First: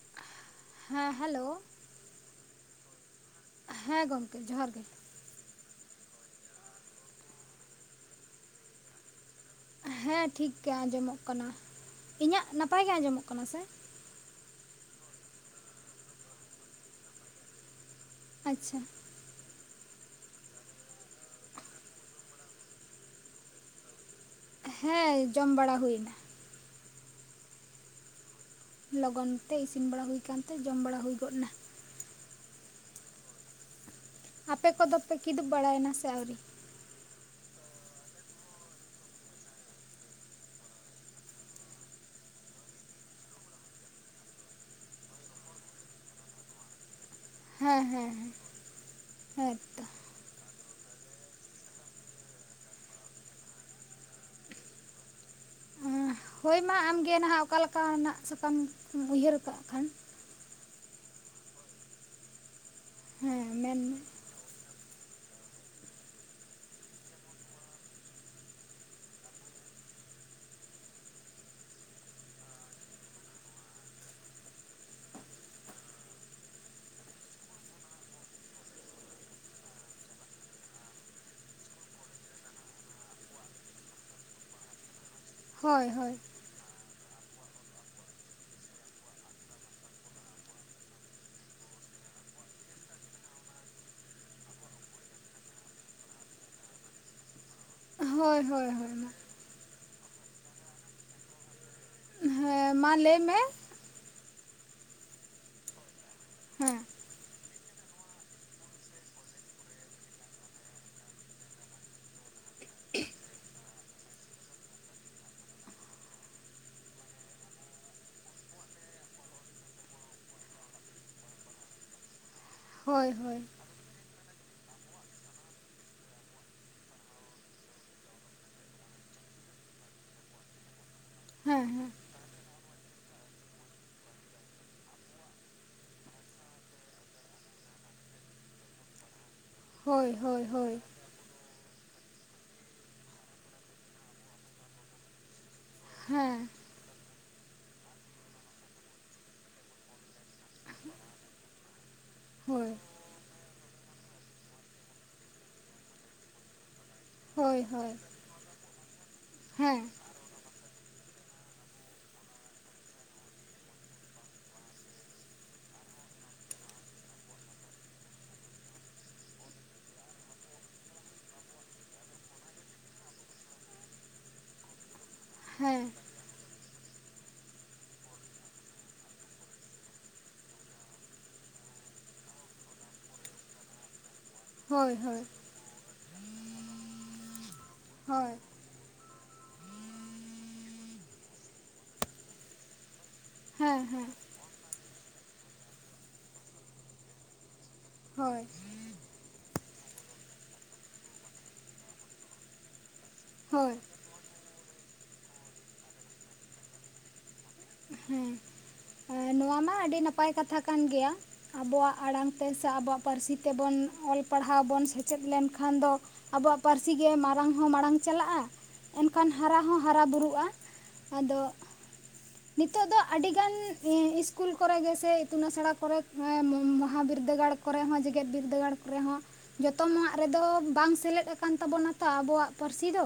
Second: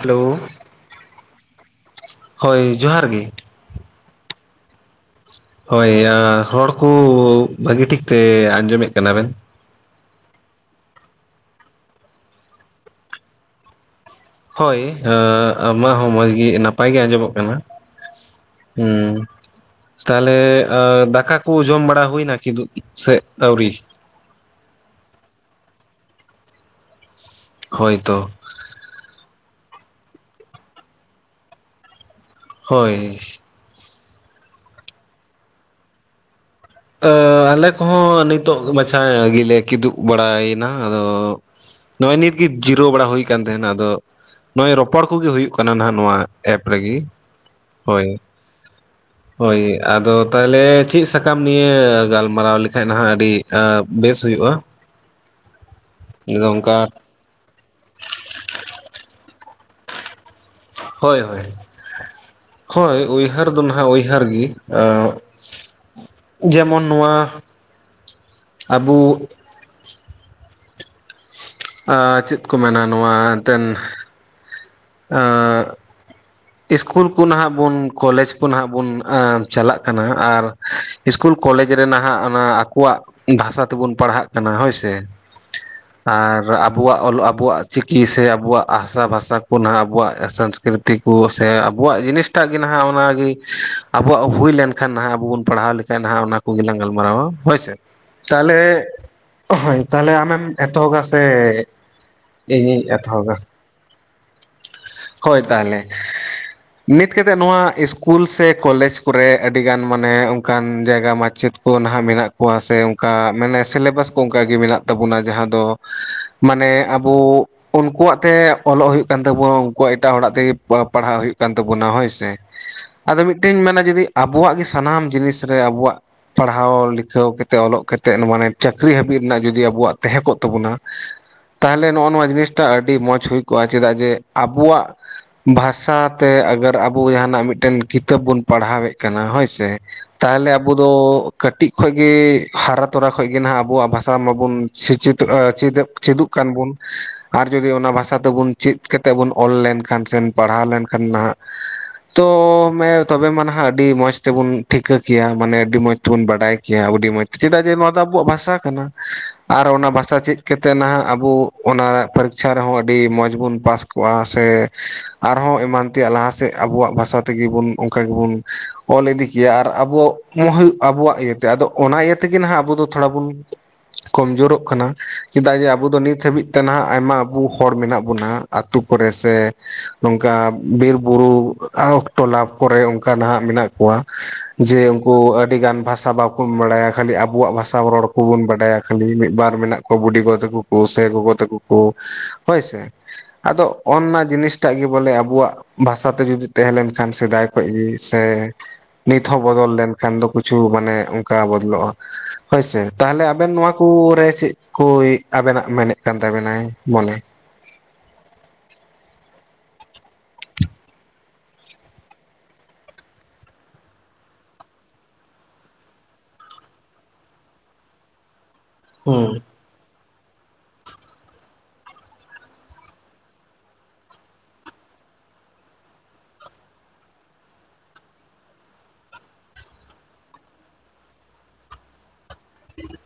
Hello ᱦᱮᱸ hello, ᱦᱳᱭ ᱡᱚᱦᱟᱨ ᱜᱮ ᱾ ᱦᱮᱸ ᱜᱚᱢᱠᱮ ᱡᱚᱦᱟᱨ ᱜᱮ ᱾ ᱦᱳᱭ ᱦᱚᱲ ᱠᱚ ᱵᱷᱟᱹᱜᱤ ᱴᱷᱤᱠᱛᱮ ᱟᱸᱡᱚᱢᱮᱜ ᱠᱟᱱᱟ ᱵᱮᱱ ᱾ ᱦᱮᱸ ᱴᱷᱤᱠ ᱜᱮ ᱟᱸᱡᱚᱢᱚᱜ ᱠᱟᱱᱟ ᱾ ᱤᱧᱟᱹᱜ ᱱᱟᱯᱟᱭ ᱜᱮ ᱟᱸᱡᱚᱢᱚᱜ ᱠᱟᱱᱟ ᱥᱮ ᱾ ᱦᱳᱭ ᱟᱢᱟᱜ ᱦᱚᱸ ᱢᱚᱸᱡᱽᱜᱮ, ᱱᱟᱯᱟᱭ ᱜᱮ ᱟᱸᱡᱚᱢᱚᱜ ᱠᱟᱱᱟ ᱾ ᱟᱪᱪᱷᱟ ᱦᱮᱸ ᱛᱟᱦᱚᱞᱮ ᱫᱟᱠᱟ ᱠᱚ ᱡᱚᱢ ᱵᱟᱲᱟ ᱦᱩᱭ ᱱᱟ ᱠᱤᱱᱫᱩ ᱥᱮ ᱟᱣᱨᱤ? ᱦᱮᱸ ᱡᱚᱢ ᱵᱟᱲᱟ ᱦᱩᱭ ᱱᱟ ᱾ ᱦᱳᱭᱛᱚ ᱞᱚᱜᱚᱱ ᱛᱮ ᱤᱥᱤᱱ ᱵᱟᱲᱟ ᱦᱩᱭ ᱠᱟᱱᱛᱮ ᱡᱚᱢ ᱵᱟᱲᱟ ᱦᱩᱭ ᱜᱚᱜ ᱱᱟ ᱾ ᱦᱳᱭ ᱟᱯᱮ ᱠᱚᱫᱚ ᱯᱮ ᱠᱤᱫᱩᱵ ᱵᱟᱲᱟᱭᱮᱱᱟ ᱥᱮ ᱟᱹᱣᱨᱤ? ᱟᱞᱮ ᱠᱚᱸᱦᱚ ᱱᱤᱛᱚᱜ ᱢᱟᱪᱷᱟ ᱜᱮᱞᱮ ᱠᱤᱫᱩᱵ ᱵᱟᱲᱟᱭᱮᱱᱟ ᱾ ᱟᱫᱚ ᱱᱚᱜᱼᱚᱭ ᱱᱤᱛᱜᱮ ᱡᱤᱨᱟᱹᱣ ᱵᱟᱲᱟ ᱦᱩᱭ ᱠᱟᱱ ᱛᱟᱦᱮᱱ ᱟᱫᱚ ᱾ ᱱᱚᱜᱼᱚᱭ ᱨᱚᱯᱚᱲ ᱠᱚᱜᱮ ᱦᱩᱭᱩᱜ ᱠᱟᱱᱟ ᱱᱟᱦᱟᱜ ᱱᱚᱣᱟ ᱮᱯ ᱨᱮᱜᱮ ᱾ ᱦᱮᱸ ᱻᱦᱮᱸ ᱦᱳᱭ ᱟᱫᱚ ᱛᱟᱦᱚᱞᱮ ᱪᱮᱫ ᱥᱟᱠᱟᱢ ᱱᱤᱭᱟᱹ ᱜᱟᱞᱢᱟᱨᱟᱣ ᱞᱮᱠᱷᱟᱡ ᱱᱟᱦᱟᱜ ᱟᱹᱰᱤ ᱵᱮᱥ ᱦᱩᱭᱩᱜᱼᱟ ᱾ [inaudible] ᱦᱳᱭ ᱢᱟ ᱟᱢᱜᱮ ᱱᱟᱦᱟᱜ ᱚᱠᱟ ᱞᱮᱠᱟ, ᱱᱟᱜ ᱥᱟᱠᱟᱢ ᱩᱭᱦᱟᱹᱨ ᱠᱟᱜ ᱠᱷᱟᱱ ᱾ ᱦᱳᱭ ᱻᱦᱳᱭ, ᱦᱳᱭ ᱦᱮᱸ ᱩᱭᱦᱟᱹᱨ ᱫᱚ ᱢᱮᱱ ᱱᱟᱦᱟᱜ ᱢᱮ ᱩᱭᱦᱟᱹᱨ ᱜᱤ ᱾ ᱟ ᱡᱮᱢᱚᱱ ᱱᱚᱣᱟ ᱟᱵᱩ ᱟᱨ ᱪᱮᱫ ᱠᱚ ᱢᱮᱱᱟ, ᱱᱚᱣᱟ ᱮᱱᱛᱮᱫ ᱟᱨ [unintelligible] ᱤᱥᱠᱩᱞ ᱠᱚ ᱱᱟᱦᱟᱸᱜ ᱵᱚᱱ, ᱠᱚᱞᱮᱡᱽ ᱠᱚ ᱱᱟᱦᱜ ᱵᱚᱱ ᱪᱟᱞᱟᱜ ᱠᱟᱱᱟ ᱾ ᱟᱨ ᱤᱥᱠᱩᱞ ᱠᱚᱞᱮᱡᱽ ᱨᱮ ᱱᱟᱦᱟᱜ ᱚᱱᱟ ᱟᱠᱚᱣᱟᱜ ᱵᱷᱟᱥᱟᱹ ᱛᱮᱵᱚᱱ ᱯᱟᱲᱦᱟᱜ ᱠᱟᱱᱟ ᱾ ᱦᱳᱭ ᱥᱮ ᱦᱳᱭ ᱦᱳᱭ ᱟᱨ ᱟᱵᱚᱣᱟᱜ ᱚᱞ ᱟᱵᱚᱣᱟᱜ ᱪᱤᱠᱤ ᱥᱮ, ᱟᱵᱚᱣᱟᱜ ᱟᱥᱟᱼ ᱵᱷᱟᱥᱟ ᱠᱚ ᱱᱟᱦᱟᱜ ᱟᱵᱚᱣᱟᱜ ᱥᱟᱝᱥᱠᱨᱤᱛᱤ ᱥᱮ ᱟᱵᱚᱣᱟᱜ ᱡᱤᱱᱤᱥᱴᱟᱜ ᱜᱮ ᱱᱟᱦᱟᱜ ᱚᱱᱟᱜᱮ ᱟᱵᱚᱣᱟᱜ ᱦᱩᱭ ᱞᱮᱱᱠᱷᱟᱱ ᱾ ᱱᱟᱦᱟᱜ ᱟᱵᱚ ᱵᱚᱱ ᱯᱟᱲᱦᱟᱣ ᱞᱮᱠᱷᱟᱱ ᱱᱟᱦᱟᱜ ᱚᱱᱟ ᱠᱚ ᱜᱮᱞᱟᱝ ᱜᱟᱞᱢᱟᱨᱟᱣᱟ ᱦᱳᱭᱥᱮ ᱾ ᱦᱳᱭ ᱛᱟᱦᱚᱞᱮ ᱦᱳᱭ ᱦᱳᱭ ᱢᱟ ᱦᱳᱭ ᱛᱟᱦᱚᱞᱮ ᱟᱢᱮᱢ ᱮᱛᱷᱚᱦᱚᱵᱟ ᱥᱮ? ᱦᱮᱸ ᱤᱧᱤᱧ ᱢᱟ ᱞᱟᱹᱭ ᱮᱛᱷᱚᱦᱚᱵᱟ, ᱢᱮ ᱦᱳᱭ ᱛᱟᱦᱟᱞᱮ ᱾ ᱦᱮᱸ ᱱᱤᱛ ᱠᱟᱛᱮᱫ ᱱᱚᱣᱟ ᱤᱥᱠᱩᱞ ᱥᱮ ᱠᱚᱞᱮᱡᱽ ᱠᱚᱨᱮ ᱟᱹᱰᱤ ᱜᱟᱱ ᱢᱟᱱᱮ ᱚᱱᱠᱟᱱ ᱡᱟᱭᱜᱟ ᱢᱟᱪᱮᱫ ᱠᱚ ᱱᱟᱦᱟᱜ ᱢᱮᱱᱟᱜ ᱠᱚᱣᱟ ᱥᱮ ᱚᱱᱠᱟ ᱢᱟᱱᱮ ᱥᱤᱞᱮᱵᱟᱥ ᱠᱚ ᱚᱱᱠᱟᱜᱮ ᱢᱮᱱᱟᱜ ᱛᱟᱵᱚᱱᱟ ᱡᱟᱦᱟᱸ ᱫᱚ ᱢᱟᱱᱮ ᱟᱵᱚ ᱩᱱᱠᱩᱣᱟᱜ ᱛᱮ ᱚᱞᱚᱜ ᱦᱩᱭᱩᱜ ᱠᱟᱱ ᱛᱟᱵᱚᱱ ᱾ ᱚ ᱮᱴᱟᱜ ᱦᱚᱲᱟᱜ ᱛᱮᱜᱮ ᱯ ᱯᱟᱲᱦᱟᱜ ᱦᱩᱭᱩᱜ ᱠᱟᱱ ᱛᱟᱵᱚᱱᱟ ᱦᱳᱭ ᱥᱮ ᱦᱳᱭ ᱟᱫᱚ ᱦᱳᱭ ᱢᱤᱫᱴᱮᱱ ᱢᱮᱱᱟ ᱡᱩᱫᱤ ᱟᱵᱚᱣᱟᱜ ᱜᱮ ᱥᱟᱱᱟᱢ ᱡᱤᱱᱤᱥ ᱨᱮ ᱟᱵᱚᱣᱟᱜ ᱯᱟᱲᱦᱟᱣ ᱞᱤᱠᱷᱟᱹᱣ ᱠᱟᱛᱮᱫ ᱚᱞᱚᱜ ᱠᱟᱛᱮᱫ ᱢᱟᱱᱮ ᱪᱟᱹᱠᱨᱤ ᱦᱟᱹᱵᱤᱡ ᱨᱮᱱᱟᱜ ᱡᱩᱫᱤ ᱟᱵᱚᱣᱟᱜ ᱛᱟᱦᱮᱸ ᱠᱚᱜ ᱛᱟᱵᱚᱱᱟ᱾ ᱦᱮᱸ ᱛᱟᱦᱚᱞᱮ ᱦᱮᱸ ᱱᱚᱜᱼᱚ ᱱᱚᱣᱟ ᱡᱤᱱᱤᱥᱴᱟ ᱟᱹᱰᱤ ᱢᱚᱸᱡᱽ ᱦᱩᱭ ᱠᱚᱜᱼᱟ ᱪᱮᱫᱟᱜ ᱡᱮ ᱟᱵᱚᱣᱟᱜ ᱵᱷᱟᱥᱟᱛᱮ ᱟᱜᱟᱨ ᱟᱵᱚ ᱡᱟᱦᱱᱟᱜ ᱢᱤᱫᱴᱮᱱ ᱠᱤᱛᱟᱹᱵ ᱵᱚᱱ ᱯᱟᱲᱦᱟᱣᱮᱫ ᱠᱟᱱᱟ ᱦᱳᱭᱥ᱾ ᱦᱳᱭ ᱦᱳᱭ ᱛᱟᱦᱟᱞᱮ ᱟᱵᱚ ᱦᱳᱭ ᱫᱚ ᱠᱟᱹᱴᱤᱡ ᱠᱷᱚᱱᱚᱡ ᱜᱮ ᱦᱟᱨᱟ ᱛᱚᱨᱟ ᱠᱷ ᱜᱮ ᱱᱟᱦᱟᱜ ᱟᱵᱚᱣᱟᱜ ᱵᱷᱟᱥᱟ ᱢᱟᱵᱚᱱᱪᱚᱜ ᱪᱮᱫ ᱪᱮᱫᱚᱜ ᱦᱮᱸ ᱠᱟᱱ ᱵᱚᱱ ᱟᱨ ᱡᱩᱫᱤ ᱚᱱᱟ ᱵᱷᱟᱥᱟ ᱛᱮᱵᱚᱱ ᱪᱮᱫ ᱠᱟᱛᱮ ᱛᱮᱵᱚᱱ ᱚᱞ ᱞᱮᱱᱠᱷᱟᱱ ᱥᱮ ᱯᱟᱲᱦᱟᱣ ᱞᱮᱱᱠᱷᱟᱱ ᱱᱟᱦᱟᱜ ᱛᱚ ᱦᱳᱭ ᱛᱚᱵᱮ ᱢᱟ ᱱᱟᱦᱟᱜ ᱟᱹᱰᱤ ᱢᱚᱸᱡᱽ ᱛᱮᱵᱚᱱ ᱴᱷᱤᱠᱟᱹ ᱠᱮᱭᱟ ᱾ ᱢᱟᱱᱮ ᱟᱹᱰᱤ ᱢᱚᱸᱡᱽ ᱛᱮᱵᱚᱱ ᱵᱟᱰᱟᱭ ᱡᱮ ᱟᱹᱰᱤ ᱢᱚᱡ ᱦᱳᱭ ᱪᱮᱫᱟᱜ ᱡᱮ ᱱᱚᱣᱟ ᱦᱳᱭ ᱫᱚ ᱟᱵᱚᱣᱟᱜ ᱵᱷᱟᱥᱟ ᱠᱟᱱᱟ ᱾ ᱟᱨ ᱚᱱᱟ ᱦᱮᱸ ᱵᱷᱟᱥᱟ ᱪᱮᱫ ᱾ ᱠᱟ ᱠᱟᱛᱮ ᱱᱟᱦᱟᱜ ᱟᱵᱚ ᱚᱱᱟ ᱯᱚᱨᱤᱠᱷᱟ ᱨᱮᱦᱚᱸ ᱟᱹᱰᱤ ᱢᱚᱡᱽ ᱵᱚᱱ ᱯᱟᱥ ᱥᱮ ᱟᱨᱦᱚᱸ ᱮᱢᱟᱱ ᱛᱮᱭᱟᱜ ᱞᱟᱦᱟ ᱥᱮᱫ ᱟᱵᱚᱣᱟᱜ ᱵᱷᱟᱥᱟ ᱛᱮᱜᱮ ᱵᱚᱱ ᱚᱱᱠᱟ ᱜᱮᱵᱚᱱ ᱚᱞ ᱤᱫᱤ ᱠᱮᱭᱟ ᱟᱨ ᱟᱵᱚᱣᱟᱜ ᱦᱩᱭᱩᱜ ᱟᱵᱚᱣᱟᱜ ᱤᱭᱟᱹᱛᱮ ᱟᱫᱚ ᱚᱱᱟ ᱤᱭᱟᱹ ᱛᱮᱜᱮ ᱱᱟᱟᱜ ᱟᱵᱚ ᱫᱚ ᱛᱷᱚᱲᱟ ᱵᱚᱱ ᱠᱚᱢᱡᱳᱨᱚᱜ ᱠᱟᱱᱟ ᱪᱮᱫᱟᱜ ᱡᱮ ᱟᱵᱚ ᱦᱮᱸ ᱫᱚ ᱱᱤᱛ ᱦᱟᱹᱵᱤᱡ ᱛᱮ ᱱᱟᱦᱟᱜ ᱟᱭᱢᱟ ᱟᱵᱚ ᱦᱚᱲ ᱢᱮᱱᱟᱜ ᱵᱚᱱᱟ ᱟᱛᱳ ᱠᱚᱨᱮ ᱥᱮ ᱱᱚᱝᱠᱟ ᱵᱤᱨᱵᱩᱨᱩ ᱚᱠᱴᱚ ᱞᱟᱵᱷ ᱠᱚᱨᱮ ᱚᱱᱠᱟ ᱱᱟᱦᱟᱜ ᱢᱮᱱᱟᱜ ᱠᱚᱣᱟ ᱡᱮ ᱦᱳᱭ ᱩᱱᱠᱩ ᱦᱳᱭ ᱟᱹᱰᱤ ᱜᱟᱱ ᱵᱷᱟᱥᱟ ᱵᱟᱠᱚ ᱵᱟᱲᱟᱭᱟ ᱠᱷᱟᱹᱞᱤ ᱟᱵᱚᱣᱟᱜ ᱵᱷᱟᱥᱟ ᱨᱚᱲ ᱦᱳᱭ ᱠᱚᱵᱚᱱ ᱵᱟᱰᱟᱭᱟ ᱠᱷᱟᱹᱞᱤ ᱢᱤᱫ ᱵᱟᱨ ᱢᱮᱱᱟᱜ ᱠᱚᱣᱟ ᱵᱩᱰᱤ ᱜᱚ ᱛᱟᱠᱚ ᱠᱚ ᱥᱮ ᱜᱚᱜᱚ ᱛᱟᱠᱚ ᱠᱚ ᱦᱳᱭ ᱥᱮ ᱟᱫᱚ ᱦᱮᱸ ᱦᱮᱸ ᱚᱱᱱᱟ ᱡᱤᱱᱤᱥᱴᱟᱜ ᱜᱮ ᱵᱚᱞᱮ ᱟᱵᱚᱣᱟᱜ ᱵᱷᱟᱥᱟ ᱛᱮ ᱡᱩᱫᱤ ᱛᱟᱦᱮᱸ ᱞᱮᱱ ᱠᱷᱟᱱ ᱥᱮᱫᱟᱭ ᱠᱷᱚᱱ ᱠᱷ ᱜᱮ ᱥᱮ ᱦᱳᱭ ᱱᱤᱛ ᱦᱚᱸ ᱵᱚᱫᱚᱞ ᱞᱮᱱᱠᱷᱟᱱ ᱫᱚ ᱠᱤᱪᱷᱩ ᱢᱟᱱᱮ ᱚᱱᱠᱟ ᱵᱚᱫᱚᱞᱚᱜᱼᱟ ᱦᱳᱭᱥᱮ ᱛᱟᱦᱞᱮ ᱟᱵᱮᱱ ᱱᱚᱣᱟ ᱦᱳᱭ ᱠᱚᱨᱮ ᱪᱮᱫ ᱠᱚ ᱟᱵᱮᱱᱟᱜ ᱢᱮᱱᱮᱫ ᱠᱟᱱ ᱛᱟᱵᱮᱱᱟᱭ ᱢᱚᱱᱮ ᱦᱮᱸ ᱱᱚᱣᱟ ᱢᱟ ᱟᱹᱰᱤ ᱱᱟᱯᱟᱭ ᱠᱟᱛᱷᱟ ᱠᱟᱱ ᱜᱮᱭᱟ ᱟᱵᱚᱣᱟᱜ ᱟᱲᱟᱝ ᱛᱮ ᱥᱮ ᱟᱵᱚᱣᱟᱜ ᱯᱟᱹᱨᱥᱤ ᱛᱮᱵᱚᱱ ᱚᱞ ᱯᱟᱲᱦᱟᱣ ᱵᱚᱱ ᱥᱮᱪᱮᱫ ᱞᱮᱱᱠᱷᱟᱱ ᱫᱚ ᱟᱵᱚᱣᱟᱜ ᱯᱟᱹᱨᱥᱤᱜ ᱜᱮ ᱢᱟᱨᱟᱝ ᱦᱚᱸ ᱢᱟᱲᱟᱝ ᱪᱟᱞᱟᱜᱼᱟ ᱮᱱᱠᱷᱟᱱ ᱦᱩᱸ ᱦᱟᱨᱟ ᱦᱚᱸ ᱦᱟᱨᱟ ᱵᱩᱨᱩᱜᱼᱟ ᱟᱫᱚ ᱱᱤᱛᱚᱜ ᱫᱚ ᱟᱹᱰᱤᱜᱟᱱ ᱤᱥᱠᱩᱞ ᱠᱚᱨᱮ ᱜᱮ ᱥᱮᱮ ᱤᱛᱩᱱ ᱟᱥᱲᱟ ᱠᱚᱨᱮ ᱢᱚᱦᱟ ᱵᱤᱨᱫᱟᱹᱜᱟᱲ ᱠᱚᱨᱮ ᱦᱚᱸ ᱡᱮᱜᱮᱛ ᱵᱤᱨᱫᱟᱹᱜᱟᱲ ᱠᱚ ᱨᱮᱦᱚᱸ ᱡᱚᱛᱚᱟᱜ ᱨᱮᱫᱚ ᱵᱟᱝ ᱥᱮᱞᱮᱫ ᱟᱠᱟᱱ ᱛᱟᱵᱚᱱᱟᱛᱚ ᱟᱵᱚᱣᱟᱜ ᱯᱟᱹᱨᱥᱤ ᱫᱚ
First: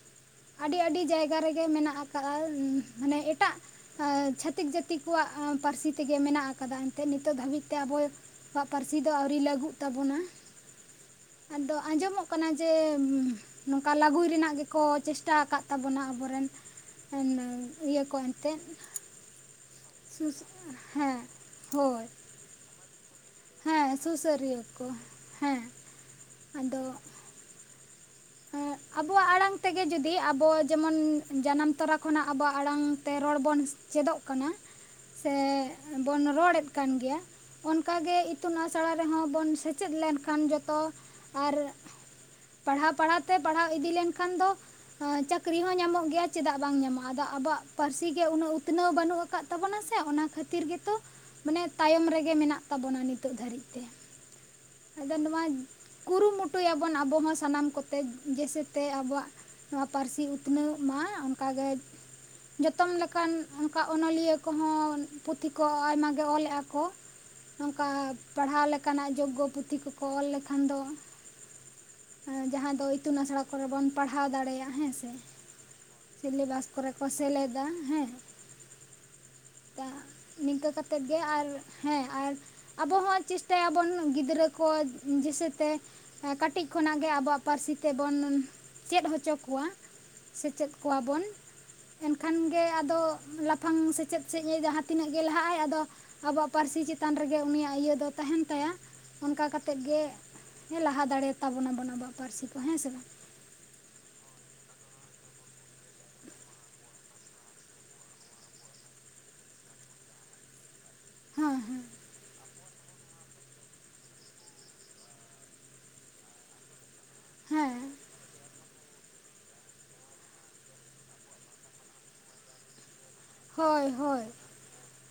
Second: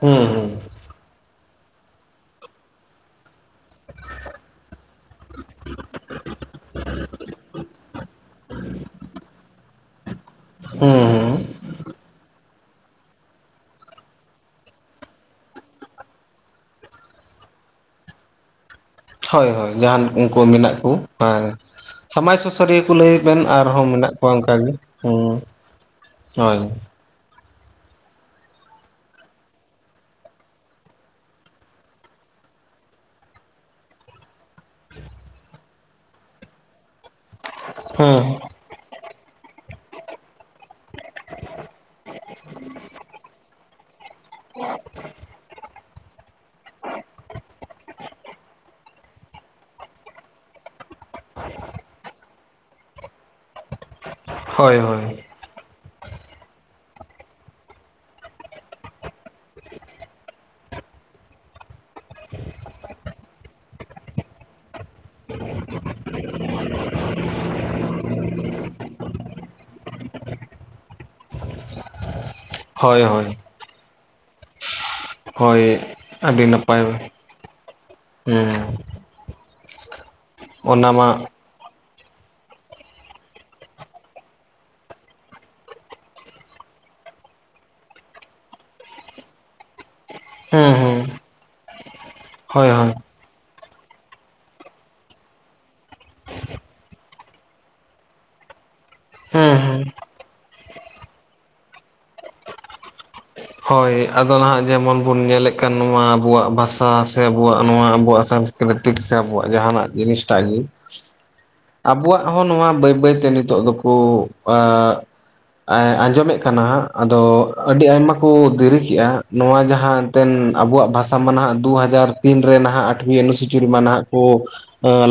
ᱦᱩᱸ ᱦᱩᱸ ᱟᱹᱰᱤ ᱟᱹᱰᱤ ᱡᱟᱭᱜᱟ ᱨᱮᱜᱮ ᱢᱮᱱᱟᱜ ᱟᱠᱟᱟᱜᱼᱟ ᱢᱟᱱᱮ ᱮᱴᱟᱜ ᱪᱷᱟᱛᱤᱠ ᱜᱟᱟᱹᱛᱤ ᱠᱚᱣᱟᱜ ᱯᱟᱹᱨᱥᱤ ᱛᱮᱜᱮ ᱢᱮᱱᱟᱜ ᱟᱠᱟᱫᱟ ᱮᱱᱛᱮᱫ ᱱᱤᱛᱚᱜ ᱫᱷᱟᱹᱵᱤᱡ ᱛᱮ ᱟᱵᱚᱣᱟᱜ ᱯᱟᱹᱨᱥᱤ ᱫᱚ ᱟᱹᱣᱨᱤ ᱞᱟᱹᱜᱩᱜ ᱛᱟᱵᱚᱱᱟ ᱦᱮᱸ ᱦᱮᱸ ᱟᱫᱚ ᱟᱸᱡᱚᱢᱚᱜ ᱠᱟᱱᱟ ᱡᱮ ᱱᱚᱝᱠᱟ ᱞᱟᱹᱜᱩᱭ ᱨᱮᱱᱟᱜ ᱜᱮᱠᱚ ᱪᱮᱥᱴᱟ ᱟᱠᱟᱫ ᱛᱟᱵᱚᱱᱟ ᱟᱵᱚ ᱨᱮᱱ ᱤᱭᱟᱹ ᱠᱚ ᱮᱱᱛᱮᱫ ᱦᱳᱭ ᱦᱳᱭ ᱡᱟᱦᱟᱱ ᱥᱩᱥ ᱩᱱᱠᱩ ᱢᱮᱱᱟᱜ ᱠᱚ ᱦᱮᱸ ᱦᱳᱭ ᱥᱟᱢᱟᱡᱽ ᱥ ᱥᱩᱥᱟᱹᱨᱤᱭᱟᱹ ᱠᱚ ᱞᱟᱹᱭᱮᱫ ᱵᱮᱱ ᱟᱨᱦᱚᱸ ᱦᱮᱸ ᱢᱮᱱᱟᱜ ᱠᱚᱣᱟ ᱚᱱᱠᱟᱜ ᱥᱩᱥᱟᱹᱨᱤᱭᱟᱹ ᱜᱮ ᱠᱚ ᱦᱸ ᱦᱮᱸ ᱦᱳᱭ ᱟᱫᱚ ᱟᱵᱚᱣᱟᱜ ᱟᱲᱟᱝ ᱛᱮᱜᱮ ᱡᱩᱫᱤ ᱟᱵᱚ ᱡᱮᱢᱚᱱ ᱡᱟᱱᱟᱢ ᱛᱚᱨᱟ ᱠᱷᱚᱱᱟᱜ ᱟᱵᱚᱣᱟᱜ ᱟᱲᱟᱝ ᱛᱮ ᱨᱚᱲ ᱵᱚᱱ ᱪᱮᱫᱚᱜ ᱠᱟᱱᱟ ᱥᱮ ᱵᱚᱱ ᱨᱚᱲᱮᱫ ᱠᱟᱱ ᱜᱮᱭᱟ ᱚᱱᱠᱟ ᱜᱮ ᱤᱛᱩᱱ ᱟᱥᱲᱟ ᱨᱮᱦᱚᱸ ᱵᱚᱱ ᱥᱮᱪᱮᱫ ᱞᱮᱱᱠᱷᱟᱱ ᱡᱚᱛᱚ ᱟᱨ ᱯᱟᱲᱦᱟᱣ ᱯᱟᱲᱦᱟᱣ ᱛᱮ ᱯᱟᱲᱦᱟᱣ ᱤᱫᱤ ᱞᱮᱱᱠᱷᱟᱱ ᱫᱚ ᱪᱟᱹᱠᱨᱤ ᱦᱚᱸ ᱧᱟᱢᱚᱜ ᱜᱮᱭᱟ ᱪᱮᱫᱟᱜ ᱵᱟᱝ ᱧᱟᱢᱚᱜᱼᱟ ᱟᱫᱚ ᱟᱵᱚᱣᱟᱜ ᱯᱟᱹᱨᱥᱤ ᱜᱮ ᱩᱱᱟᱹᱜ ᱩᱛᱱᱟᱹᱣ ᱵᱟᱹᱱᱩᱜ ᱟᱠᱟᱫ ᱛᱟᱵᱚᱱᱟ ᱥᱮ ᱚᱱᱟ ᱠᱷᱟᱹᱛᱤᱨ ᱜᱮᱛᱚ ᱢᱟᱱᱮ ᱛᱟᱭᱚᱢ ᱨᱮᱜᱮ ᱢᱮᱱᱟᱜ ᱛᱟᱵᱚᱱᱟ ᱱᱤᱛᱚᱜ ᱫᱷᱟᱹᱨᱤᱡ ᱛᱮ ᱦᱳᱭ ᱦᱳᱭ ᱟᱫᱚ ᱱᱚᱣᱟ ᱠᱩᱨᱩᱢᱩᱴᱩᱭᱟᱵᱚᱱ ᱟᱵᱚ ᱦᱚᱸ ᱥᱟᱱᱟᱢ ᱠᱚ ᱛᱮᱡ ᱡᱮᱥᱮᱛᱮ ᱟᱵᱚᱣᱟᱜ ᱱᱚᱣᱟ ᱯᱟᱹᱨᱥᱤ ᱩᱛᱱᱟᱹᱣ ᱢᱟ ᱚᱝᱠᱟᱜᱮ ᱡᱚᱛᱚᱢ ᱞᱮᱠᱟᱱ ᱚᱱᱠᱟ ᱚᱱᱚᱞᱤᱭᱟᱹ ᱠᱚᱦᱚᱸ ᱯᱩᱛᱷᱤ ᱠᱚ ᱟᱭᱢᱟ ᱜᱮ ᱚᱞᱮᱜᱼᱟ ᱠᱚ ᱱᱚᱝᱠᱟ ᱯᱟᱲᱦᱟᱣ ᱞᱮᱠᱟᱱᱟᱜ ᱡᱳᱜᱜᱳ ᱯᱩᱛᱷᱤ ᱠᱚᱠᱚ ᱚᱞ ᱞᱮᱠᱷᱟᱱ ᱫᱚ ᱮᱸ ᱡᱟᱦᱟᱸ ᱛᱚ ᱦᱳᱭ ᱤᱛᱩᱱ ᱦᱳᱭ ᱟᱥᱲᱟ ᱠᱚᱨᱮ ᱵᱚᱱ ᱯᱟᱲᱦᱟᱣ ᱫᱟᱲᱮᱭᱟᱜᱼᱟ ᱦᱮᱸ ᱥᱮ᱾ ᱦᱳᱭ ᱟᱹᱰᱤ ᱥᱤᱞᱮᱵᱟᱥ ᱱᱟᱯᱟᱭ ᱠᱚᱨᱮ ᱦᱩᱸ ᱠᱚ ᱥᱮᱞᱮᱫᱟ ᱦᱮᱸ᱾ ᱠᱟ ᱱᱤᱝᱠᱟᱹ ᱚᱱᱟ ᱠᱟᱛᱮᱫ ᱢᱟ ᱜᱮ ᱟᱨ ᱦᱮᱸ ᱟᱨ ᱟᱵᱚ ᱦᱚᱸ ᱪᱮᱥᱴᱟᱭᱟᱵᱚᱱ ᱜᱤᱫᱽᱨᱟᱹ ᱠᱚ ᱡᱮᱥᱮᱛᱮ ᱦᱮᱸ ᱠᱟᱹᱴᱤᱡ ᱠᱷᱚᱱᱟᱜ ᱜᱮ ᱟᱵᱚᱣᱟᱜ ᱯᱟᱹᱨᱥᱤ ᱛᱮᱵᱚᱱ ᱪᱮᱫ ᱦᱚᱪᱚ ᱠᱚᱣᱟ᱾ ᱥᱮᱪᱮᱫ ᱦᱩᱸ ᱠᱚᱣᱟ ᱦᱩᱸ ᱵᱚᱱ ᱮᱱᱠᱷᱟᱱ ᱜᱮ ᱦᱳᱭ ᱦᱳᱭ ᱦᱩᱸ ᱟᱫᱚ ᱞᱟᱯᱷᱟᱝ ᱥᱮᱪᱮᱫ ᱥᱮᱫ ᱮ ᱡᱟᱦᱟᱸ ᱛᱤᱱᱟᱹᱜ ᱜᱮ ᱞᱟᱦᱟᱜᱼ ᱟᱭ ᱟᱫᱚ ᱟᱵᱚᱣᱟᱜ ᱯᱟᱹᱨᱥᱤ ᱪᱮᱛᱟᱱ ᱨᱮᱜᱮ ᱩᱱᱤᱭᱟᱜ ᱤᱭᱟᱹ ᱫᱚ ᱛᱟᱦᱮᱱ ᱛᱟᱭᱟ ᱚᱝᱠᱟ ᱠᱟᱛᱮᱜ ᱦᱩᱸ ᱜᱮ ᱦᱮᱸ ᱞᱟᱦᱟ ᱫᱟᱲᱮᱭ ᱛᱟᱵᱚᱱᱟ ᱱᱟᱵᱚᱱ ᱟᱵᱚᱣᱟᱜ ᱯᱟᱹᱨᱥᱤ ᱠᱚ ᱦᱮᱸ ᱥᱮ ᱵᱟᱝ? ᱦᱳᱭ ᱟᱫᱚ ᱱᱟᱦᱟᱜ ᱡᱮᱢᱚᱱ ᱵᱚᱱ ᱧᱮᱞᱮᱜ ᱠᱟᱱ ᱱᱚᱣᱟ ᱟᱵᱚᱣᱟᱜ ᱵᱷᱟᱥᱟ ᱥᱮ ᱟᱵᱚᱣᱟᱜ ᱱᱚᱣᱟ ᱟᱵᱚᱣᱟᱜ ᱥᱟᱝ ᱨᱤᱛᱤᱠ ᱥᱮ ᱟᱵᱚᱣᱟᱜ ᱡᱟᱦᱱᱟᱜ ᱡᱤᱱᱤᱥ ᱴᱟᱜ ᱜᱮ ᱦᱮᱸ ᱦᱮᱸ ᱟᱵᱩᱣᱟᱜ ᱦᱚᱸ ᱱᱚᱣᱟ ᱵᱟᱹᱭ ᱵᱟᱹᱭᱛᱮ ᱱᱤᱛᱚᱜ ᱫᱚᱠᱩ ᱟᱸ ᱮᱸ ᱟᱸᱡᱚᱢᱮᱜ ᱠᱟᱱᱟ ᱦᱟᱸᱜ ᱟᱫᱚ ᱟᱹᱰᱤ ᱦᱮᱸ ᱟᱭᱢᱟ ᱠᱚ ᱫᱮᱨᱤ ᱠᱮᱜᱼᱟ᱾ ᱱᱚᱣᱟ ᱡᱟᱦᱟᱸ ᱮᱱᱛᱮᱱ ᱟᱵᱚᱣᱟᱜ ᱵᱷᱟᱥᱟ ᱢᱟ ᱱᱟᱦᱟᱜ ᱫᱩ ᱦᱟᱡᱟᱨ ᱛᱤᱱ ᱨᱮ ᱱᱟᱦᱟᱜ ᱱᱤᱭᱟᱹ ᱟᱹᱱᱩᱥᱩᱪᱤ ᱨᱮᱢᱟ ᱦᱳᱭ ᱱᱟᱦᱟᱜ ᱠᱚ ᱦᱳᱭ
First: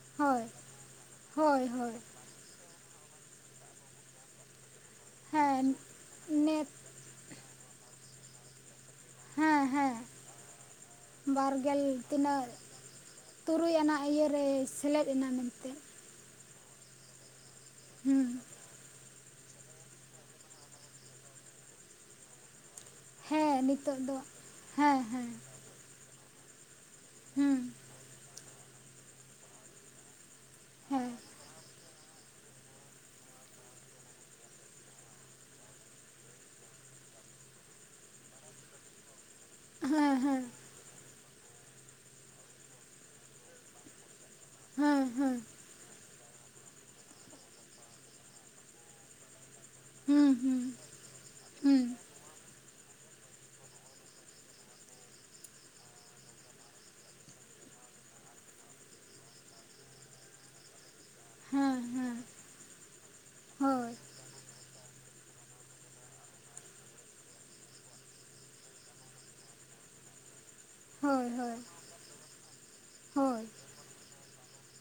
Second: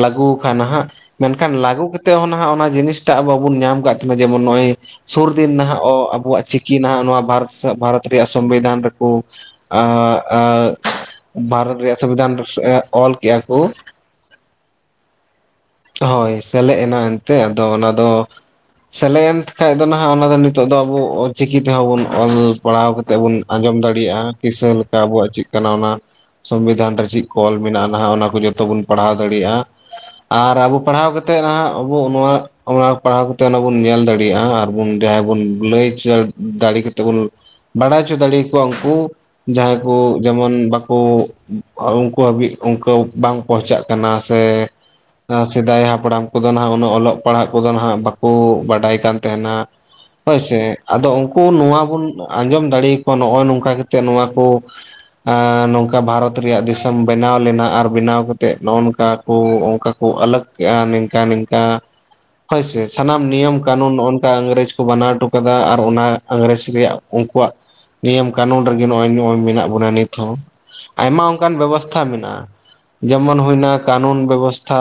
ᱞᱟᱹᱜᱩᱣ ᱦᱳᱭ ᱠᱟᱜ ᱱᱟᱦᱟᱜ ᱢᱮᱱᱠᱷᱟᱱ ᱦᱳᱭ ᱞᱟᱹᱜᱩ ᱦᱳᱭ ᱠᱟᱛᱮᱜ ᱚᱱᱟ ᱦᱟᱸᱜ ᱚᱱᱟ ᱡᱤᱱᱤᱥ ᱴᱟᱜ ᱵᱟᱵᱚᱱ ᱧᱟᱢ ᱠᱟᱜ ᱛᱟᱦᱮᱱᱟ ᱡᱮᱢᱚᱱ ᱱᱚᱜᱼᱚᱭ ᱥᱩᱨ ᱫᱤᱱ ᱦᱮᱸ ᱱᱟᱦᱟᱜ ᱚ ᱟᱵᱚᱣᱟᱜ ᱱᱮᱴ ᱪᱤᱠᱤ ᱱᱟᱦᱟᱜ ᱱᱚᱣᱟ ᱵᱷᱟᱨᱚᱛ ᱥᱮ ᱵᱷᱟᱨᱚᱛ ᱨᱮᱭᱟᱜ ᱥᱚᱸᱵᱤᱫᱷᱟᱱ ᱨᱮ ᱠᱚ ᱦᱮᱸ ᱦᱮᱸ ᱮᱸ ᱮᱸ ᱵᱷᱟᱨᱚᱛ ᱨᱮᱭᱟᱜ ᱵᱟᱨᱜᱮᱞ ᱥᱚᱝᱵᱤᱫᱷᱟᱱ ᱚᱞ ᱠᱮᱜᱼᱟ ᱠᱚ᱾ ᱤᱭᱟᱹ ᱨᱮ ᱥᱮᱞᱮᱫ ᱮᱱᱟ ᱢᱮᱱᱛᱮ᱾ ᱦᱳᱭ ᱥᱮᱞᱮᱜ ᱮᱱᱟ ᱮᱱᱛᱮᱜ ᱟᱫᱚ ᱚᱱᱟ ᱫᱚ ᱦᱩᱸ ᱥᱮᱞᱮᱜ ᱮᱱᱛᱷ ᱠᱷᱟᱡ ᱫᱚ ᱱᱟᱦᱟᱜ ᱚᱱᱟ ᱫᱚ ᱱᱤᱛᱚᱜ ᱫᱚ ᱟᱵᱚ ᱚ ᱪᱤᱠᱤ ᱛᱮᱦᱚᱸ ᱵᱚᱱ ᱚᱞ ᱯᱟᱲᱦᱟᱣ ᱛᱮᱜ ᱵᱚᱱ ᱦᱮᱸ ᱟᱸᱡᱚᱢ ᱱᱤᱛᱚᱜ ᱫᱚ ᱫᱟᱲᱮᱭᱟᱜᱼᱟ, ᱠᱤᱥᱟᱹ ᱞᱮᱠᱟ ᱦᱮᱸ ᱟᱵᱚᱣᱟᱜ ᱦᱮᱸ ᱪᱮᱜ ᱠᱟᱱᱟ ᱚᱱᱟ ᱥᱚᱝᱵᱤᱫᱷᱟᱱ ᱨᱮ ᱪᱮᱜ ᱠᱚ ᱚᱞ ᱦᱩᱸ ᱢᱮᱱᱟᱜᱼᱟ, ᱱᱟᱦᱟᱜ ᱚᱱᱟ ᱠᱚ ᱡᱚᱛᱚ ᱵᱚᱱ ᱯᱟᱲᱦᱟᱣ ᱫᱟᱲᱮᱜᱼᱟ᱾ ᱟᱨ ᱟᱵᱚ ᱯᱟᱲᱦᱟᱣ ᱦᱮᱸ ᱠᱟᱛᱮᱫ ᱱᱟᱦᱟᱜ ᱟᱵᱚ ᱱᱚᱣᱟ ᱚᱱᱟ ᱯᱟᱲᱦᱟᱣ ᱠᱟᱛᱮᱜ ᱚᱱᱟ ᱵᱚᱱ ᱧᱮᱞ ᱫᱟᱲᱮᱜᱼᱟ, ᱟᱨ ᱵᱟᱱ ᱡᱟᱦᱟᱸᱟᱭ ᱵᱚᱱ ᱞᱟᱹᱭᱪ ᱪᱚ ᱫᱟᱲᱮ ᱠᱟᱛᱮᱜ ᱵᱩᱱ ᱵᱟᱲᱟᱭ ᱚᱪᱚ ᱫᱟᱲᱤ ᱠᱚᱣᱟ ᱩᱝᱠᱩ᱾ ᱡᱟᱦᱟᱸᱭ ᱠᱚ ᱦᱮᱸ ᱦᱮᱸ ᱡᱮᱢᱚᱱ ᱵᱟᱠᱚ ᱩᱝᱠᱩ ᱦᱟᱹᱵᱤᱡ ᱚᱝᱠᱟ ᱵᱟᱝ ᱯᱳᱦᱪᱟᱜ ᱠᱟᱱᱟ ᱥᱮ ᱦᱮᱸ ᱦᱮᱸ ᱥᱮᱫᱟᱭ ᱦᱟᱯᱲᱟᱢ ᱠᱚᱫᱚ ᱱᱟᱦᱟᱜ ᱩᱱᱟᱹᱜ ᱚᱞᱚᱜ ᱯᱟᱲᱦᱟᱜ ᱠᱚᱫᱚ ᱱᱟᱦᱟᱜ ᱵᱟᱠᱚ ᱵᱟᱰᱟᱭ ᱠᱟᱱ ᱛᱟᱦᱮᱱᱟ᱾ ᱦᱩᱸ ᱦᱳᱭ ᱥᱮ ᱦᱩᱸ ᱟᱫᱚ ᱩᱝ ᱠᱩ ᱱᱚᱣᱟ ᱦᱩᱸ ᱵᱚᱱ ᱟᱸᱡᱚᱢ ᱫᱟᱲᱮᱭ ᱠᱚᱣᱟ ᱱᱚᱜᱼᱚᱭ ᱱᱚᱝᱠᱟ ᱠᱟ ᱠᱟᱛᱮ ᱱᱚᱣᱟ ᱠᱚ ᱟᱸ ᱱᱚᱝᱠᱟ ᱵᱷᱟᱨᱚᱛ ᱨᱮᱭᱟᱜ ᱫᱤᱥᱚᱢ ᱵᱮᱱᱟᱣ ᱞᱮᱱᱟ, ᱟᱨ ᱵᱮᱱᱟᱣ ᱠᱟᱛᱮᱜ ᱱᱚᱜ-ᱱᱚᱝᱠᱟ ᱠᱚ ᱚᱝᱠᱟ ᱠᱚ ᱟᱞᱟᱜ ᱠᱮᱜᱼᱟ ᱱᱤᱝᱠᱟ ᱱᱤᱝᱠᱟ᱾ ᱦᱮᱸ ᱦᱮᱸ ᱦᱳᱭᱥᱮ ᱥᱟᱱᱟᱢ ᱱᱤᱭᱚᱢ ᱠᱟᱱᱩᱱ ᱦᱳᱭ ᱱᱚᱜᱼᱱᱚᱝᱠᱟ ᱟᱹᱝᱨᱟᱹᱡᱽ ᱠᱚ ᱵᱟᱱᱟᱣ ᱚᱴᱚ ᱠᱟᱫᱟ ᱟᱨ ᱚᱱᱟ ᱝᱨᱮᱡᱽ ᱨᱮᱭᱟᱜ ᱩᱱᱠᱩᱣᱟᱜ ᱱᱤᱭᱚᱢ ᱠᱟᱹᱱᱩᱱ ᱨᱮᱜᱮ ᱱᱚᱜᱼᱚᱭ ᱱᱚᱜᱼᱚᱭ ᱢᱮᱱᱟᱜ ᱵᱚᱱᱟ ᱱᱤᱛᱦᱚᱸ᱾ ᱟᱭᱢᱟ ᱦᱳᱭ ᱚᱝᱠᱟᱱ ᱦᱳᱭ ᱵᱮᱵᱚᱥᱛᱷᱟ ᱢᱮᱱᱟᱜᱼᱟ, ᱡᱮᱢᱚᱱ ᱦᱳᱭ ᱦᱩᱭᱱᱟ ᱠᱟᱱᱩᱱ ᱵᱮᱵᱚᱥᱛᱷᱟ᱾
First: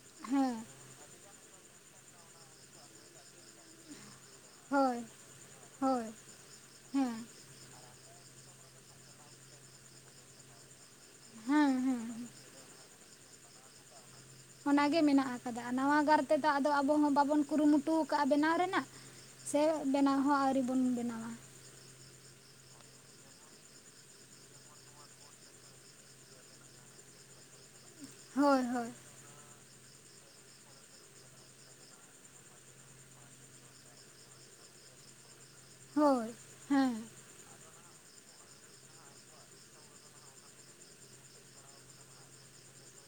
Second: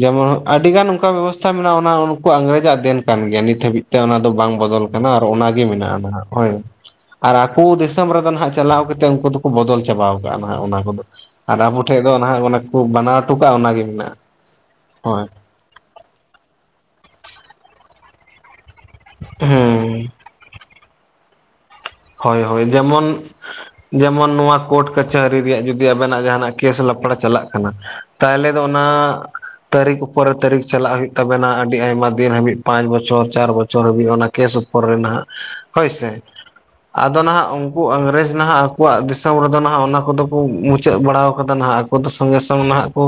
ᱡᱮᱢᱚ ᱦᱮᱸ ᱟᱹᱰᱤ ᱜᱟᱱ ᱚᱝᱠᱟ ᱵᱮᱵᱚᱥᱛᱷᱟ ᱢᱮᱱᱟᱜᱼᱟ, ᱚᱱᱟ ᱩᱱᱠᱩ ᱤᱝᱨᱮᱡᱽ ᱟᱜ ᱫᱮᱱ ᱠᱟᱱ ᱜᱮᱭᱟ ᱱᱤᱛ ᱦᱟᱹᱵᱤᱡ ᱛᱮ ᱚᱱᱟ ᱫᱚ ᱵᱟᱝ ᱵᱚᱫᱚᱞ ᱦᱳᱭ ᱠᱟᱱᱟ ᱟᱨ ᱚᱱᱟᱜᱮ ᱢᱮᱱᱟᱜᱼᱟ ᱱᱟᱦᱟᱜ ᱦᱳᱭ᱾ ᱦᱮᱸ ᱟᱨ ᱟᱠᱩ ᱫᱤᱥᱚᱢ ᱨᱮᱫᱚ ᱱᱟᱦᱟᱜ ᱪᱟᱞᱟᱣ ᱠᱟᱛᱮᱜ ᱩᱝᱠᱩ ᱫᱚᱠᱩ ᱵᱚᱫᱚᱞ ᱪᱟᱵᱟᱣ ᱠᱟᱜᱼᱟ ᱱᱟᱦᱟᱜ ᱚᱱᱟ ᱠᱚᱫᱚ᱾ ᱟᱨ ᱦᱮᱸ ᱟᱵᱚ ᱴᱷᱮᱜ ᱫᱚ ᱦᱮᱸ ᱱᱟᱦᱟᱜ ᱚᱱᱮ ᱠᱚ ᱵᱟᱱᱟᱣ ᱚᱴᱚ ᱠᱟᱜᱼᱟ ᱚᱱᱟᱜᱮ ᱢᱮᱱᱟᱜᱼᱟ᱾ ᱚᱱᱟᱜᱮ ᱦᱳᱭ ᱢᱮᱱᱟᱜ ᱟᱠᱟᱫᱟ, ᱱᱟᱣᱟ ᱜᱟᱨ ᱛᱮᱫᱚ ᱟᱫᱚ ᱟᱵᱚ ᱦᱚᱸ ᱵᱟᱵᱚᱱ ᱠᱩᱨᱩᱢᱩᱴᱩ ᱟᱠᱟᱫᱟ ᱵᱮᱱᱟᱣ ᱨᱮᱱᱟᱜ᱾ ᱥᱮ ᱦᱮᱸ ᱵᱮᱱᱟᱣ ᱦᱚᱸ ᱟᱹᱣᱨᱤ ᱵᱚᱱ ᱵᱮᱱᱟᱣᱟ᱾ ᱦᱳᱭ ᱦᱳᱭ ᱡᱮᱢᱚᱱ ᱡᱮᱢᱚᱱ ᱱᱚᱣᱟ ᱠᱳᱰ ᱠᱟᱪᱷᱟᱹᱨᱤ ᱨᱮᱭᱟᱜ ᱡᱩᱫᱤ ᱟᱵᱮᱱᱟᱜ ᱡᱟᱦᱟᱱᱟᱜ ᱠᱮᱥ ᱞᱟᱯᱲᱟ ᱪᱟᱞᱟᱜ ᱠᱟᱱᱟ ᱛᱟᱦᱮᱞᱮ ᱫᱚ ᱦᱳᱭ ᱚᱱᱟ ᱦᱳᱭ ᱛᱟᱹᱨᱤᱠᱷ ᱩᱯᱚᱨᱮ ᱛᱟᱹᱨᱤᱠᱷ ᱪᱟᱞᱟᱜ ᱦᱩᱭᱩᱜ ᱛᱟᱵᱮᱱᱟ ᱟᱹᱰᱤ ᱟᱭᱢᱟ ᱫᱤᱱ ᱦᱟᱹᱵᱤᱡ ᱯᱟᱸᱪ ᱵᱚᱪᱷᱚᱨ ᱪᱟᱨ ᱵᱚᱪᱷᱚᱨ ᱦᱟᱹᱵᱤᱡ ᱚᱱᱟ ᱠᱮᱥ ᱩᱯᱚᱨ ᱨᱮ ᱱᱟ ᱥᱮ ᱦᱳᱭ ᱦᱮᱸ ᱟᱫᱚ ᱱᱟᱦᱟᱜ ᱩᱱᱠᱩ ᱤᱝᱨᱮᱹᱡᱽ ᱱᱟᱦᱟᱜ ᱟᱠᱚᱣᱟᱜ ᱫᱤᱥᱚᱢ ᱨᱮᱫᱚ ᱱᱟᱦᱟᱜ ᱚᱱᱟ ᱠᱚᱫᱚ ᱠᱚ ᱢᱩᱪᱟᱹᱫ ᱵᱟᱲᱟ ᱟᱠᱟᱫᱟ ᱱᱟᱦᱟᱜ᱾ ᱩᱱᱠᱩᱫᱚ ᱥᱚᱸᱜᱮ ᱥᱚᱝ ᱱᱟᱦᱟᱜ ᱠᱚ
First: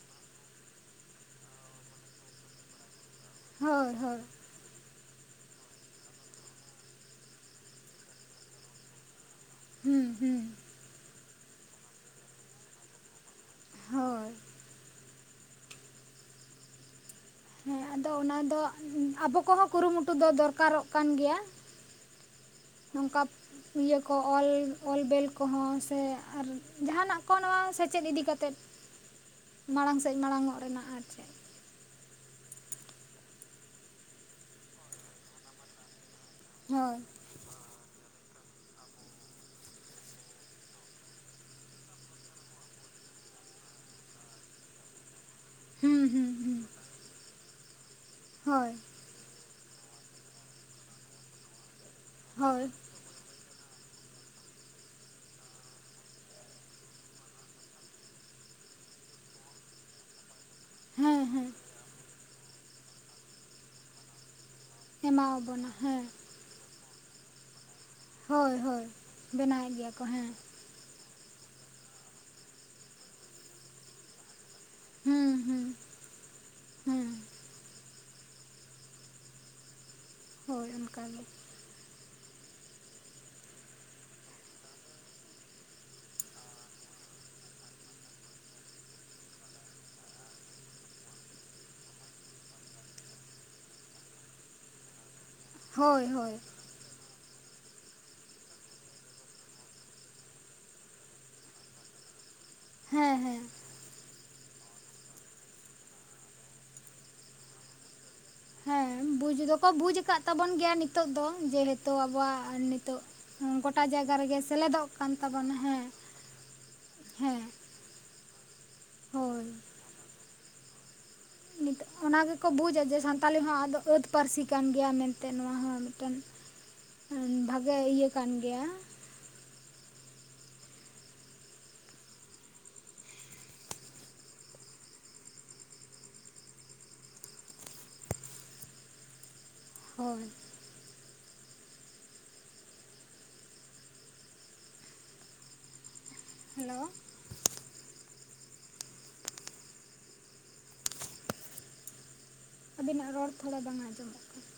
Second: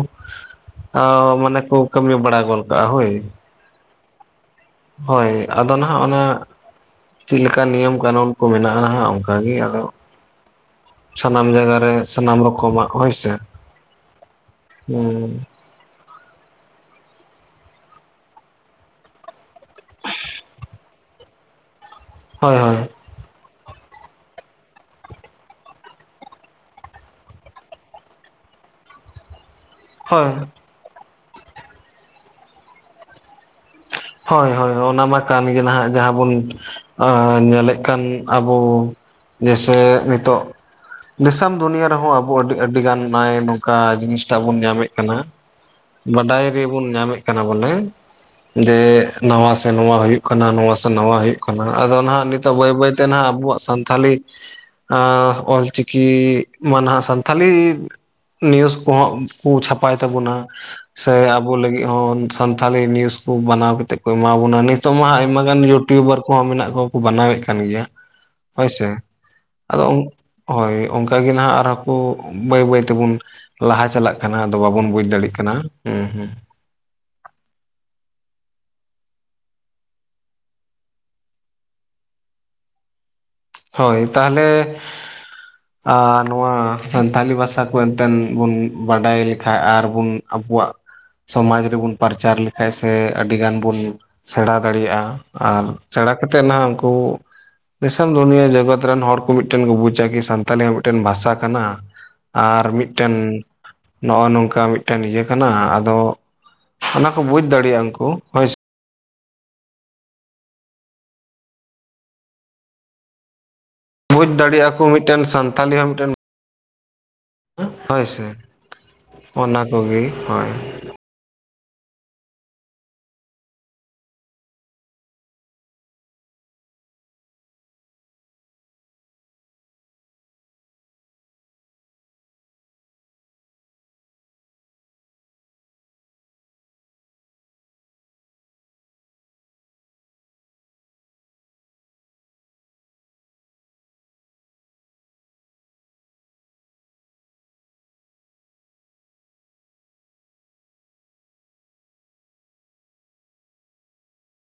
ᱢᱟᱱᱮ ᱠᱚ ᱠᱟᱹᱢᱤ ᱵᱟᱲᱟ ᱜᱚᱫ ᱠᱟᱜᱼᱟ ᱦᱳᱭ᱾ ᱦᱳᱭ ᱦᱳᱭ ᱦᱳᱭ ᱟᱫᱚ ᱱᱟᱦᱟᱜ ᱚᱱᱟ ᱪᱮᱫᱮᱠᱟ ᱱᱤᱭᱚᱢ ᱠᱟᱹᱱᱩᱱ ᱠᱚ ᱢᱮᱱᱟᱜᱼᱟ ᱱᱟᱦᱟᱜ ᱚᱱᱠᱟ ᱵᱷᱟᱜᱮ ᱟᱫᱚ ᱦᱩᱸ ᱦᱩᱸ ᱥᱟᱱᱟᱢ ᱡᱟᱭᱜᱟ ᱨᱮ ᱥᱟᱱᱟᱢ ᱨᱚᱠᱚᱢᱟᱜ ᱦᱳᱭᱥᱮ ᱦᱳᱭ ᱦᱸ ᱦᱮᱸ ᱟᱫᱚ ᱚᱱᱟ ᱫᱚ ᱟᱵᱚ ᱠᱚᱦᱚᱸ ᱠᱩᱨᱩᱢᱩᱴᱩ ᱫᱚ ᱫᱚᱨᱠᱟᱨᱚᱜ ᱠᱟᱱ ᱜᱮᱭᱟ᱾ ᱦᱳᱭ ᱦᱳᱭ ᱚᱝᱠᱟᱯ [unintelligible] ᱤᱭᱟᱹ ᱠᱚ ᱚᱞ ᱚᱞ ᱵᱮᱞ ᱠᱚᱦᱚᱸ ᱥᱮ ᱟᱨ ᱡᱟᱦᱟᱱᱟᱜ ᱠᱚ ᱱᱚᱣᱟ ᱥᱮᱪᱮᱫ ᱤᱫᱤ ᱠᱟᱛᱮᱮᱫ [inaudible] ᱢᱟᱲᱟᱝ ᱥᱮᱫ ᱦᱳᱭ ᱢᱟᱲᱟᱝᱚᱜ ᱨᱮᱱᱟᱜ ᱟᱨ ᱪᱮᱫ ᱦᱳᱭ ᱦᱳᱭ ᱚᱱᱟ ᱢᱟ ᱠᱟᱱ ᱜᱮ ᱱᱟᱦᱟᱜ ᱡᱟᱦᱟᱸ ᱵᱚᱱ ᱦᱳᱭ ᱚᱸ ᱧᱮᱞᱮᱫ ᱠᱟᱱ ᱟᱵᱚ ᱡᱮᱥᱮ ᱱᱤᱛᱚᱜ ᱫᱤᱥᱚᱢ ᱫᱩᱱᱤᱭᱟᱹ ᱨᱮᱦᱚᱸ ᱟᱵᱚ ᱟᱹᱰᱤ ᱟᱹᱰᱤᱜᱟᱱ ᱱᱚᱜᱼ ᱱᱚᱝᱠᱟ ᱡᱤᱱᱤᱥᱴᱟᱜ ᱵᱚᱱ ᱧᱟᱢᱮᱫ ᱠᱟᱱᱟ ᱦᱩᱸ ᱦᱩᱸ ᱵᱟᱰᱟᱭ ᱦᱩᱸ ᱨᱮᱵᱚᱱ ᱧᱟᱢᱮᱫ ᱠᱟᱱᱟ ᱵᱚᱞᱮ ᱦᱳᱭ ᱡᱮ ᱱᱟᱣᱟ ᱥᱮ ᱱᱚᱣᱟ ᱦᱩᱭᱩᱜ ᱠᱟᱱᱟ ᱱᱚᱣᱟ ᱥᱮ ᱱᱟᱣᱟ ᱦᱩᱭᱩᱜ ᱠᱟᱱᱟ ᱟᱫᱚ ᱱᱟᱦᱟᱜ ᱱᱤᱛᱚᱜ ᱦᱳᱭ ᱵᱟᱹᱭ ᱵᱟᱹᱭᱛᱮ ᱛᱮ ᱱᱟᱜ ᱟᱵᱚᱣᱟᱜ ᱥᱟᱱᱛᱟᱞᱤ ᱚᱞᱪᱤᱠᱤ ᱢᱟ ᱱᱟᱦᱟᱜ ᱥᱟᱱᱛᱟᱲᱤ ᱱᱤᱭᱩᱡᱽ ᱠᱚᱦᱚᱸ ᱠᱚ ᱪᱷᱟᱯᱟᱭ ᱛᱟᱵᱚᱱᱟ ᱥᱮ ᱦᱮᱸ ᱦᱮᱸ ᱟᱵᱚ ᱞᱟᱹᱜᱤᱫ ᱦᱚᱸ ᱥᱟᱱᱛᱟᱞᱤ ᱱᱤᱭᱩᱡ ᱠᱚ ᱵᱮᱱᱟᱣ ᱠᱟᱛᱮ ᱠᱚ ᱮᱢᱟ ᱵᱚᱱᱟ ᱱᱤᱛ ᱱᱤᱛᱚᱜ ᱢᱟ ᱟᱭᱢᱟ ᱜᱟᱱ ᱮᱢᱟᱣᱟᱵᱚᱱᱟ ᱦᱮᱸ ᱤᱭᱩᱴᱩᱵᱟᱨ ᱠᱚᱦᱚᱸ ᱢᱮᱱᱟᱜ ᱠᱚᱣᱟ ᱠᱚ ᱵᱮᱟᱱᱟᱣᱮᱫ ᱠᱟᱱ ᱜᱮᱭᱟ ᱦᱳᱭ ᱦᱳᱭ ᱦᱳᱭᱥᱮ ᱵᱮᱱᱟᱣᱮᱫ ᱟᱫᱚ ᱜᱮᱭᱟ ᱠᱚ ᱦᱮᱸ ᱦᱳᱭ ᱚᱱ ᱚᱱᱠᱟᱜᱮ ᱱᱟᱦᱟᱜ ᱟᱨᱦᱚᱸ ᱠᱚ ᱵᱟᱹᱭ ᱵᱟᱹᱭ ᱛᱮᱵᱚᱱ ᱞᱟᱦᱟ ᱪᱟᱞᱟᱜ ᱠᱟᱱᱟ ᱟᱫᱚ ᱵᱟᱵᱚᱱ ᱵᱩᱡ ᱦᱮᱸ ᱫᱟᱲᱮᱭᱟᱜ ᱠᱟᱱᱟ ᱦᱮᱸ ᱦᱩᱸ ᱦᱩᱸ ᱦᱮᱸ ᱚᱱᱠᱟᱱ ᱦᱳᱭ ᱛᱟᱦᱚᱞᱮ ᱟᱨ ᱱᱚᱣᱟ ᱥᱟᱱᱛᱷᱟᱞᱤ ᱵᱷᱟᱥᱟ ᱠᱚ ᱮᱱᱛᱮᱫ ᱵᱚᱱ ᱵᱟᱰᱟᱭ ᱞᱮᱠᱷᱟ ᱟᱨᱵᱚᱱ ᱟᱵᱚᱣᱟᱜ ᱥᱚᱢᱟᱡᱽ ᱨᱮᱵᱩᱱ ᱯᱟᱨᱪᱟᱨ ᱞᱮᱠᱷᱟᱱ ᱥᱮ ᱟᱹᱰᱤ ᱜᱟᱱ ᱵᱩᱱ ᱥᱮᱬᱟ ᱫᱟᱲᱮᱭᱟᱜᱼᱟ ᱟᱨ ᱦᱳᱭ ᱥᱮᱬᱟ ᱦᱳᱭ ᱠᱟᱛᱮᱫ ᱱᱟᱦᱱᱟᱜ ᱩᱱᱠᱩ ᱫᱤᱥᱚᱢ ᱫᱩᱱᱤᱭᱟᱹ ᱡᱮᱜᱚᱛ ᱨᱮᱱ ᱦᱚᱲ ᱠᱚ ᱢᱤᱫᱴᱮᱱ ᱠᱚ ᱵᱩᱡᱟ ᱠᱤ ᱥᱟᱱᱛᱟᱞᱤ ᱦᱸ ᱢᱤᱫᱴᱮᱱ ᱵᱷᱟᱥᱟ ᱠᱟᱱᱟ ᱟᱨ ᱢᱤᱫᱴᱮᱱ ᱦᱮᱸ ᱦᱮᱸ ᱱᱚᱜ ᱚᱭ ᱱᱚᱝᱠᱟ ᱢᱤᱫᱴᱮᱱ ᱤᱭᱟᱹ ᱠᱟᱱᱟ ᱟᱫᱚ ᱚᱱᱟ ᱠᱚ ᱵᱩᱡ ᱫᱟᱲᱮᱭᱟᱜᱼᱟ ᱩᱱᱠᱩ ᱦᱳ ᱦᱮᱸ ᱵᱩᱡᱽ ᱫᱚᱠᱚ ᱵᱩᱡ ᱟᱠᱟᱫ ᱛᱟᱵᱚᱱ ᱜᱮᱭᱟ ᱱᱤᱛᱚᱜ ᱫᱚ ᱡᱮᱦᱮᱛᱩ ᱟᱵᱚᱣᱟᱜ ᱱᱤᱛᱚᱜ ᱜᱚᱴᱟ ᱡᱟᱭᱜᱟ ᱵᱩᱡᱽ ᱨᱮᱜᱮ ᱫᱟᱲᱮᱭᱟᱜᱼᱟ ᱥᱮᱞᱮᱫᱚᱜ ᱠᱚ ᱠᱟᱱ ᱢᱤᱫᱴᱮᱱ ᱛᱟᱵᱚᱱᱟ ᱥᱟᱱᱛᱟᱞᱤ ᱦᱮᱸ ᱦᱚᱸ ᱢᱤᱫᱴᱮᱱ ᱦᱮᱸ ᱦᱳᱭ ᱥᱮ ᱦᱳᱭ ᱚᱱᱟ ᱠᱚᱜᱮ ᱦᱳᱭ ᱱᱤᱛ ᱚᱱᱟ ᱜᱮᱠᱚ ᱵᱩᱡᱟ ᱡᱮ ᱥᱟᱱᱛᱟᱞᱤ ᱦᱚᱸ ᱟᱫᱚ ᱟᱹᱛ ᱯᱟᱹᱨᱥᱤ ᱠᱟᱱ ᱜᱮᱭᱟ ᱢᱮᱱᱛᱮ ᱱᱚᱣᱟ ᱦᱚᱸ ᱢᱤᱫᱴᱮᱱ ᱵᱷᱟᱜᱮ ᱤᱭᱟᱹ ᱠᱟᱱ ᱜᱮᱭᱟ ᱦᱳᱭ ᱦᱮᱞᱳ ᱟᱵᱤᱱᱟᱜ ᱨᱚᱲ ᱛᱷᱚᱲᱟ ᱵᱟᱝ ᱟᱸᱡᱚᱢᱚᱜ ᱠᱟᱱᱟ